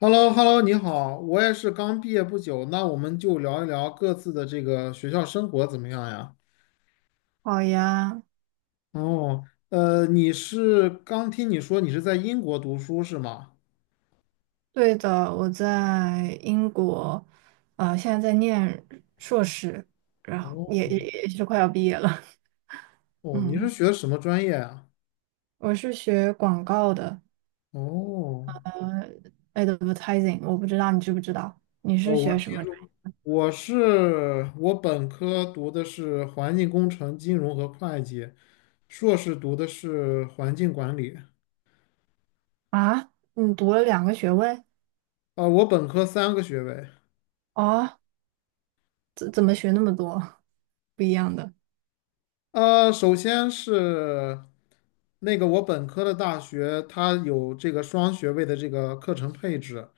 h e l l o h e l l o 你好，我也是刚毕业不久，那我们就聊一聊各自的这个学校生活怎么样呀？好呀。哦，你是刚听你说你是在英国读书是吗？对的，我在英国，现在在念硕士，然后也哦也也是快要毕业了。哦，你是嗯，学什么专业啊？我是学广告的哦，，advertising,我不知道你知不知道，你哦，是学什么专业我本科读的是环境工程、金融和会计，硕士读的是环境管理。啊？你读了2个学位？啊、我本科3个学位。哦，怎么学那么多 不一样的？首先是那个我本科的大学，它有这个双学位的这个课程配置，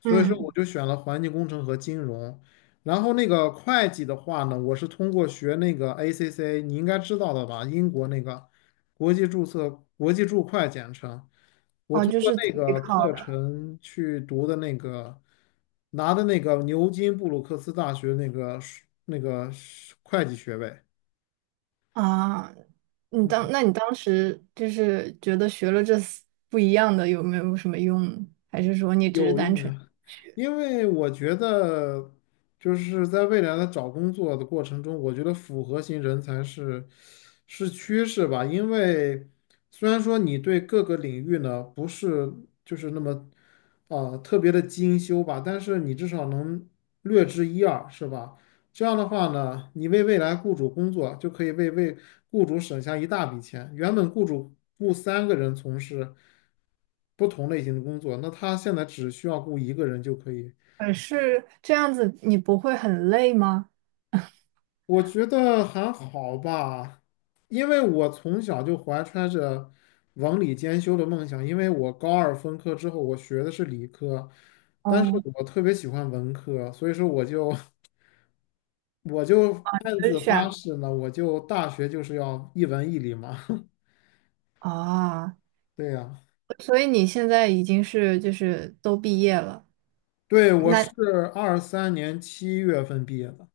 所以说我嗯。就选了环境工程和金融。然后那个会计的话呢，我是通过学那个 ACC 你应该知道的吧？英国那个国际注册、国际注会简称。我哦，通就过是自那己个考。课的。程去读的那个，拿的那个牛津布鲁克斯大学那个会计学位。嗯啊，那你当时就是觉得学了这四不一样的有没有什么用，还是说你只是有单用纯呀，学？因为我觉得就是在未来的找工作的过程中，我觉得复合型人才是趋势吧。因为虽然说你对各个领域呢不是就是那么啊、特别的精修吧，但是你至少能略知一二，是吧？这样的话呢，你为未来雇主工作，就可以为雇主省下一大笔钱。原本雇主雇3个人从事不同类型的工作，那他现在只需要雇一个人就可以。而是这样子你不会很累吗？我觉得还好吧，因为我从小就怀揣着文理兼修的梦想。因为我高二分科之后，我学的是理科，但是哦，我特别喜欢文科，所以说我就 我就暗就是自发选誓呢，我就大学就是要一文一理嘛。啊，对呀、所以你现在已经是就是都毕业了，对，我那是23年7月份毕业的，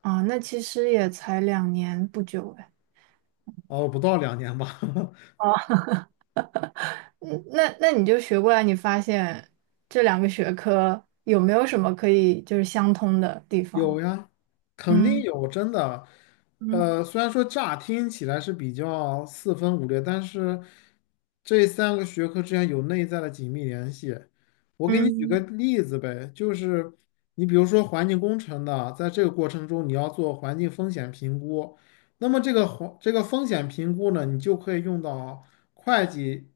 啊，那其实也才2年不久哎。哦，不到2年吧。哦，嗯，那你就学过来，你发现这两个学科有没有什么可以就是相通的地方？有呀，肯定嗯。有，真的。嗯。虽然说乍听起来是比较四分五裂，但是这三个学科之间有内在的紧密联系。我给你举个嗯例子呗，就是你比如说环境工程的，在这个过程中你要做环境风险评估，那么这个环这个风险评估呢，你就可以用到会计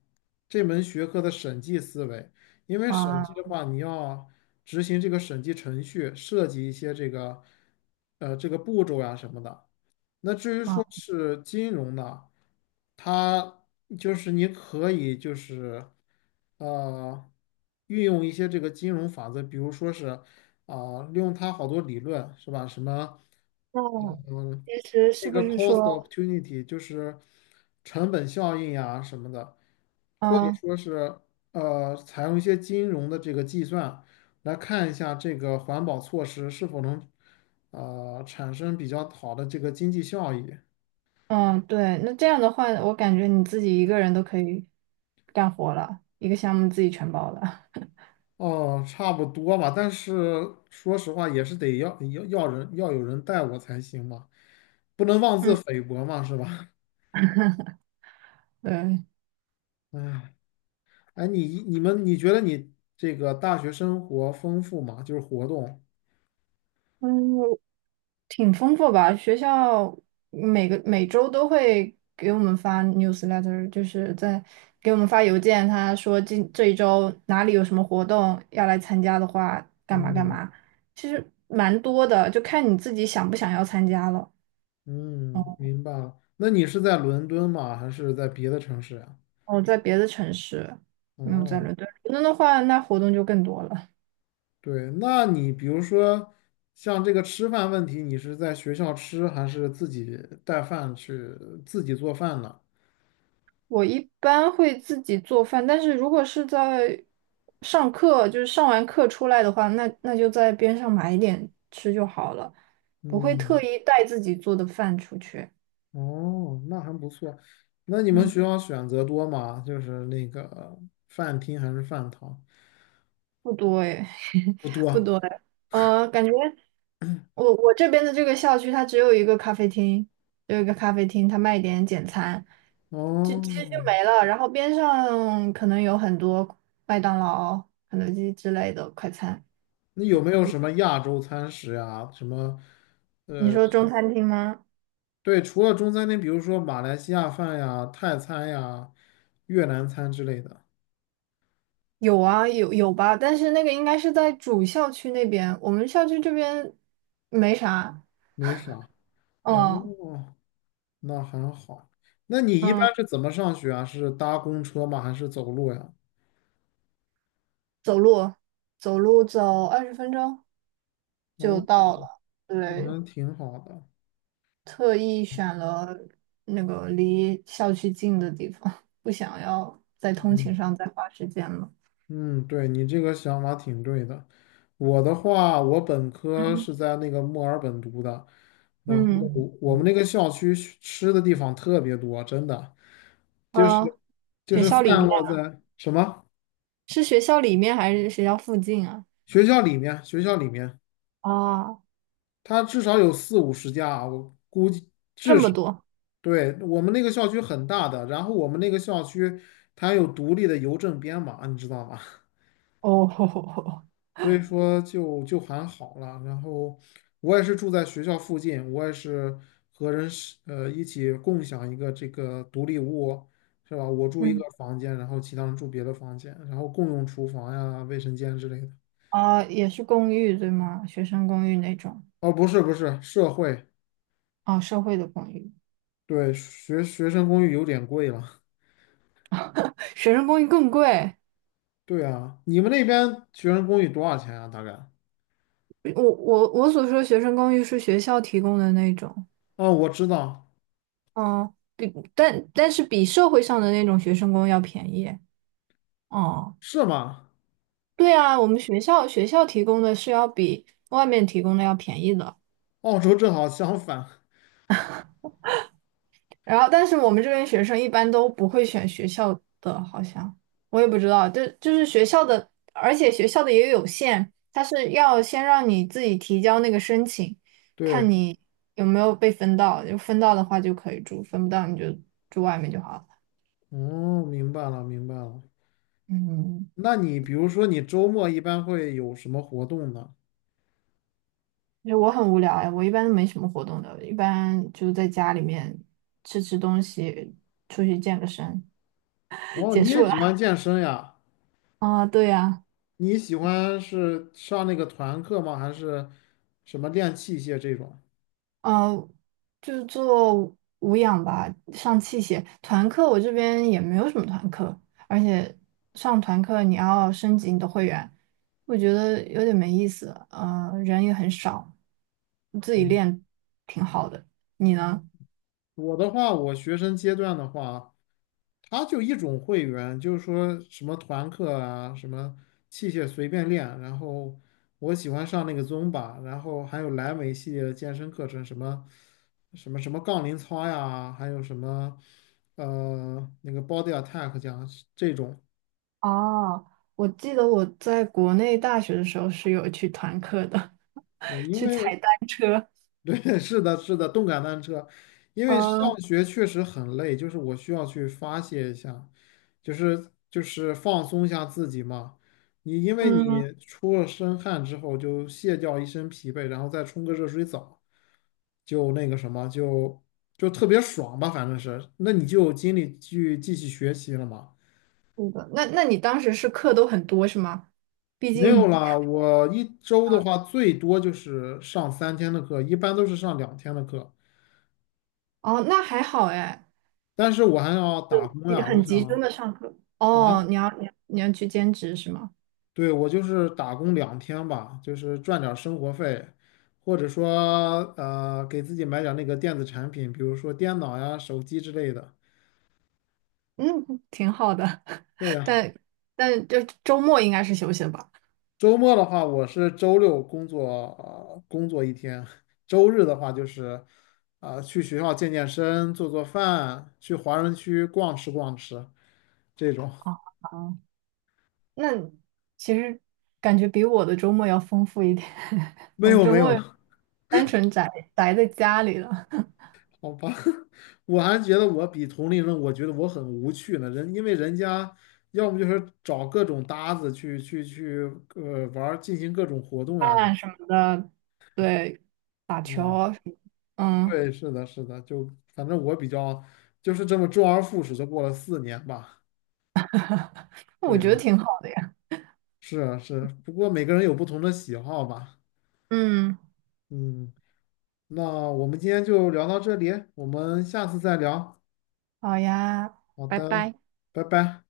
这门学科的审计思维，因为审啊。计的话，执行这个审计程序，涉及一些这个这个步骤呀、什么的。那至于啊，说是金融呢，它就是你可以就是。呃，运用一些这个金融法则，比如说是啊、利用它好多理论是吧？什么那嗯，其实那是不个 是 cost 说，opportunity 就是成本效应呀什么的，嗯或者啊。说是采用一些金融的这个计算来看一下这个环保措施是否能产生比较好的这个经济效益。嗯，对，那这样的话，我感觉你自己一个人都可以干活了，一个项目自己全包了。哦，差不多吧，但是说实话，也是得要要要人要有人带我才行嘛，不能妄自嗯。菲薄嘛，是吧？对。哎，哎，你觉得你这个大学生活丰富吗？就是活动，嗯，挺丰富吧？学校每周都会给我们发 newsletter,就是在给我们发邮件，他说今这一周哪里有什么活动要来参加的话，干嘛干嗯嘛。其实蛮多的，就看你自己想不想要参加了。嗯，明白了。那你是在伦敦吗？还是在别的城市呀？我在别的城市，没有在哦，伦敦。伦敦的话，那活动就更多了。对，那你比如说像这个吃饭问题，你是在学校吃还是自己带饭去自己做饭呢？我一般会自己做饭，但是如果是在上课，就是上完课出来的话，那就在边上买一点吃就好了，不会特嗯。意带自己做的饭出去。哦，那还不错。那你们嗯，学校选择多吗？就是那个饭厅还是饭堂？不多哎，不 不多。多哎。感觉我这边的这个校区，它只有一个咖啡厅，只有一个咖啡厅，它卖一点简餐，就哦，其实就没了。然后边上可能有很多麦当劳、肯德基之类的快餐。那有没有什么亚洲餐食呀？什么？你说中餐厅吗？对，除了中餐厅，比如说马来西亚饭呀、泰餐呀、越南餐之类的，有啊，有吧，但是那个应该是在主校区那边，我们校区这边没啥。没啥。哦，嗯。那还好。那你一嗯，般是怎么上学啊？是搭公车吗？还是走路呀？走路走路走20分钟就哦，到了。那对，还挺好的。特意选了那个离校区近的地方，不想要在通嗯。勤上再花时间了。嗯，对，你这个想法挺对的。我的话，我本科嗯。是在那个墨尔本读的，然后嗯。我们那个校区吃的地方特别多，真的，就呃，是学校里散面，落在什么是学校里面还是学校附近啊？学校里面，啊，它至少有四五十家啊我估计。这么多。对，我们那个校区很大的，然后我们那个校区它有独立的邮政编码，你知道吗？哦，所以说就还好了。然后我也是住在学校附近，我也是和人是一起共享一个这个独立屋，是吧？我住一个嗯。房间，然后其他人住别的房间，然后共用厨房呀、卫生间之类的。啊，也是公寓对吗？学生公寓那种哦，不是不是，社会，啊，社会的公寓，对，学生公寓有点贵了。学生公寓更贵。对啊，你们那边学生公寓多少钱啊？大概？我所说的学生公寓是学校提供的那种。哦，我知道，嗯，但是比社会上的那种学生公寓要便宜。哦。是吗？对啊，我们学校提供的是要比外面提供的要便宜的，澳洲正好相反。然后但是我们这边学生一般都不会选学校的，好像我也不知道，就是学校的，而且学校的也有限，它是要先让你自己提交那个申请，对，看你有没有被分到，就分到的话就可以住，分不到你就住外面就好了。哦，明白了，明白了。嗯，那你比如说，你周末一般会有什么活动呢？就为我很无聊哎，我一般都没什么活动的，一般就在家里面吃吃东西，出去健个身。哦，结你也束了 喜欢健身呀？啊，对呀。你喜欢是上那个团课吗？还是什么练器械这种？呃，就做无氧吧，上器械。团课我这边也没有什么团课，而且上团课你要升级你的会员，我觉得有点没意思。人也很少，自己练挺好的。你呢？我的话，我学生阶段的话，他就一种会员，就是说什么团课啊，什么器械随便练，然后我喜欢上那个 Zumba 然后还有莱美系列的健身课程，什么杠铃操呀，还有什么那个 Body Attack 讲这种，哦，我记得我在国内大学的时候是有去团课的，对，因去为踩单车。对，是的，是的，动感单车，因为上呃。学确实很累，就是我需要去发泄一下，就是放松一下自己嘛。你因为嗯，你出了身汗之后，就卸掉一身疲惫，然后再冲个热水澡，就那个什么，就特别爽吧，反正是。那你就有精力去继续学习了嘛。是的。那那你当时是课都很多是吗？毕没有竟啦，我一周的话最多就是上3天的课，一般都是上两天的课，哦，那还好哎。但是我还要打工呀，我很集中想。的上课。啊，哦，你要你要去兼职是吗？对，我就是打工两天吧，就是赚点儿生活费，或者说给自己买点儿那个电子产品，比如说电脑呀、手机之类的。嗯，挺好的。对呀，但但就周末应该是休息的吧？周末的话，我是周六工作，工作一天，周日的话就是去学校健健身、做做饭，去华人区逛吃逛吃这种。哦，好。那其实感觉比我的周末要丰富一点，没我有周没有末了。单纯宅在家里了，好吧，我还觉得我比同龄人，我觉得我很无趣呢。人因为人家要么就是找各种搭子去玩儿，进行各种活动呀、看什么的，对，打球嗯，啊什么。嗯，对，是的，是的，就反正我比较就是这么周而复始的过了4年吧。我对觉得啊，挺好的呀。是啊，是啊，不过每个人有不同的喜好吧。嗯，嗯，那我们今天就聊到这里，我们下次再聊。好呀，好拜的，拜。拜拜。